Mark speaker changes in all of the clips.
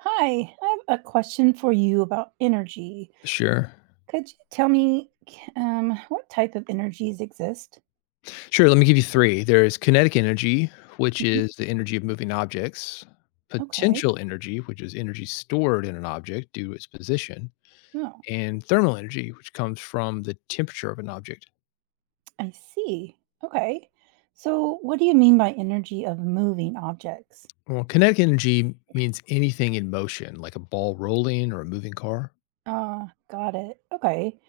Speaker 1: Hi, I have a question for you about energy.
Speaker 2: Sure.
Speaker 1: Could you tell me what type of energies exist?
Speaker 2: Sure, let me give you 3. There's kinetic energy, which
Speaker 1: Hmm.
Speaker 2: is the energy of moving objects,
Speaker 1: Okay.
Speaker 2: potential energy, which is energy stored in an object due to its position,
Speaker 1: Oh,
Speaker 2: and thermal energy, which comes from the temperature of an object.
Speaker 1: I see. Okay. So, what do you mean by energy of moving objects?
Speaker 2: Well, kinetic energy means anything in motion, like a ball rolling or a moving car.
Speaker 1: Ah, got it. Okay.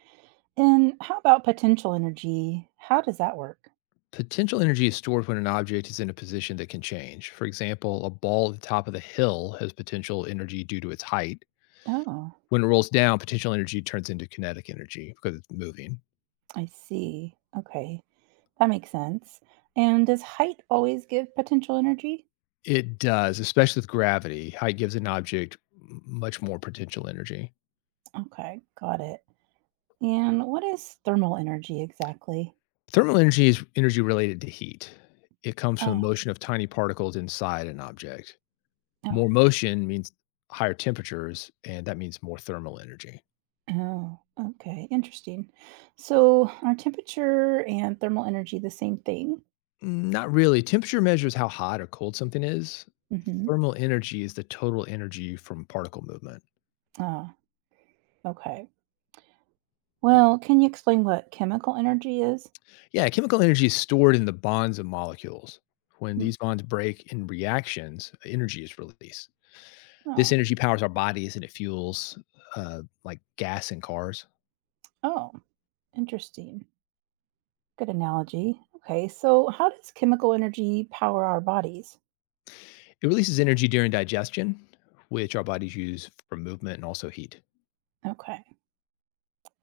Speaker 1: And how about potential energy? How does that work?
Speaker 2: Potential energy is stored when an object is in a position that can change. For example, a ball at the top of the hill has potential energy due to its height.
Speaker 1: Oh,
Speaker 2: When it rolls down, potential energy turns into kinetic energy because it's moving.
Speaker 1: I see. Okay. That makes sense. And does height always give potential energy?
Speaker 2: It does, especially with gravity. Height gives an object m much more potential energy.
Speaker 1: Okay, got it. And what is thermal energy exactly?
Speaker 2: Thermal energy is energy related to heat. It comes from the
Speaker 1: Oh,
Speaker 2: motion of tiny particles inside an object.
Speaker 1: oh,
Speaker 2: More motion means higher temperatures, and that means more thermal energy.
Speaker 1: oh, okay, interesting. So, are temperature and thermal energy the same thing?
Speaker 2: Mm, not really. Temperature measures how hot or cold something is.
Speaker 1: Mm-hmm.
Speaker 2: Thermal energy is the total energy from particle movement.
Speaker 1: Ah, okay. Well, can you explain what chemical energy is?
Speaker 2: Yeah, chemical energy is stored in the bonds of molecules. When
Speaker 1: Mm,
Speaker 2: these bonds break in reactions, energy is released. This
Speaker 1: oh,
Speaker 2: energy powers our bodies and it fuels like gas in cars.
Speaker 1: oh, interesting. Good analogy. Okay, so how does chemical energy power our bodies?
Speaker 2: It releases energy during digestion, which our bodies use for movement and also heat.
Speaker 1: Okay,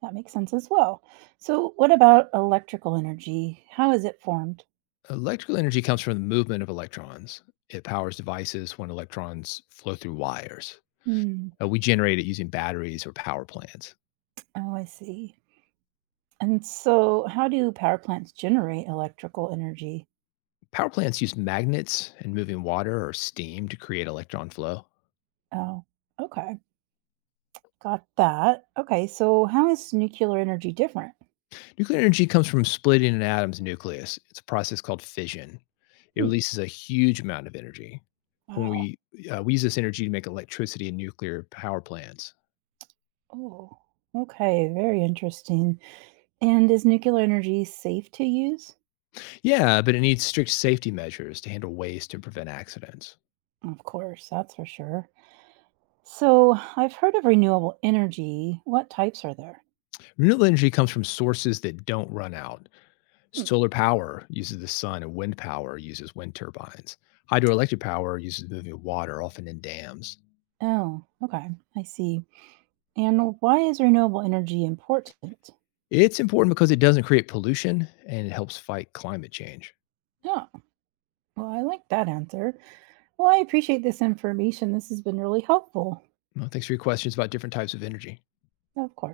Speaker 1: that makes sense as well. So, what about electrical energy? How is it formed?
Speaker 2: Electrical energy comes from the movement of electrons. It powers devices when electrons flow through wires.
Speaker 1: Hmm.
Speaker 2: We generate it using batteries or power plants.
Speaker 1: Oh, I see. And so, how do power plants generate electrical energy?
Speaker 2: Power plants use magnets and moving water or steam to create electron flow.
Speaker 1: Oh, okay. Got that. Okay. So, how is nuclear energy different?
Speaker 2: Nuclear energy comes from splitting an atom's nucleus. It's a process called fission. It
Speaker 1: Hmm.
Speaker 2: releases a huge amount of energy. When
Speaker 1: Wow.
Speaker 2: we We use this energy to make electricity in nuclear power plants.
Speaker 1: Oh, okay. Very interesting. And is nuclear energy safe to use?
Speaker 2: Yeah, but it needs strict safety measures to handle waste and prevent accidents.
Speaker 1: Of course. That's for sure. So, I've heard of renewable energy. What types are there?
Speaker 2: Renewable energy comes from sources that don't run out.
Speaker 1: Hmm.
Speaker 2: Solar power uses the sun, and wind power uses wind turbines. Hydroelectric power uses moving water, often in dams.
Speaker 1: Oh, okay. I see. And why is renewable energy important?
Speaker 2: It's important because it doesn't create pollution and it helps fight climate change.
Speaker 1: Oh, well, I like that answer. Well, I appreciate this information. This has been really helpful.
Speaker 2: Well, thanks for your questions about different types of energy.
Speaker 1: Of course.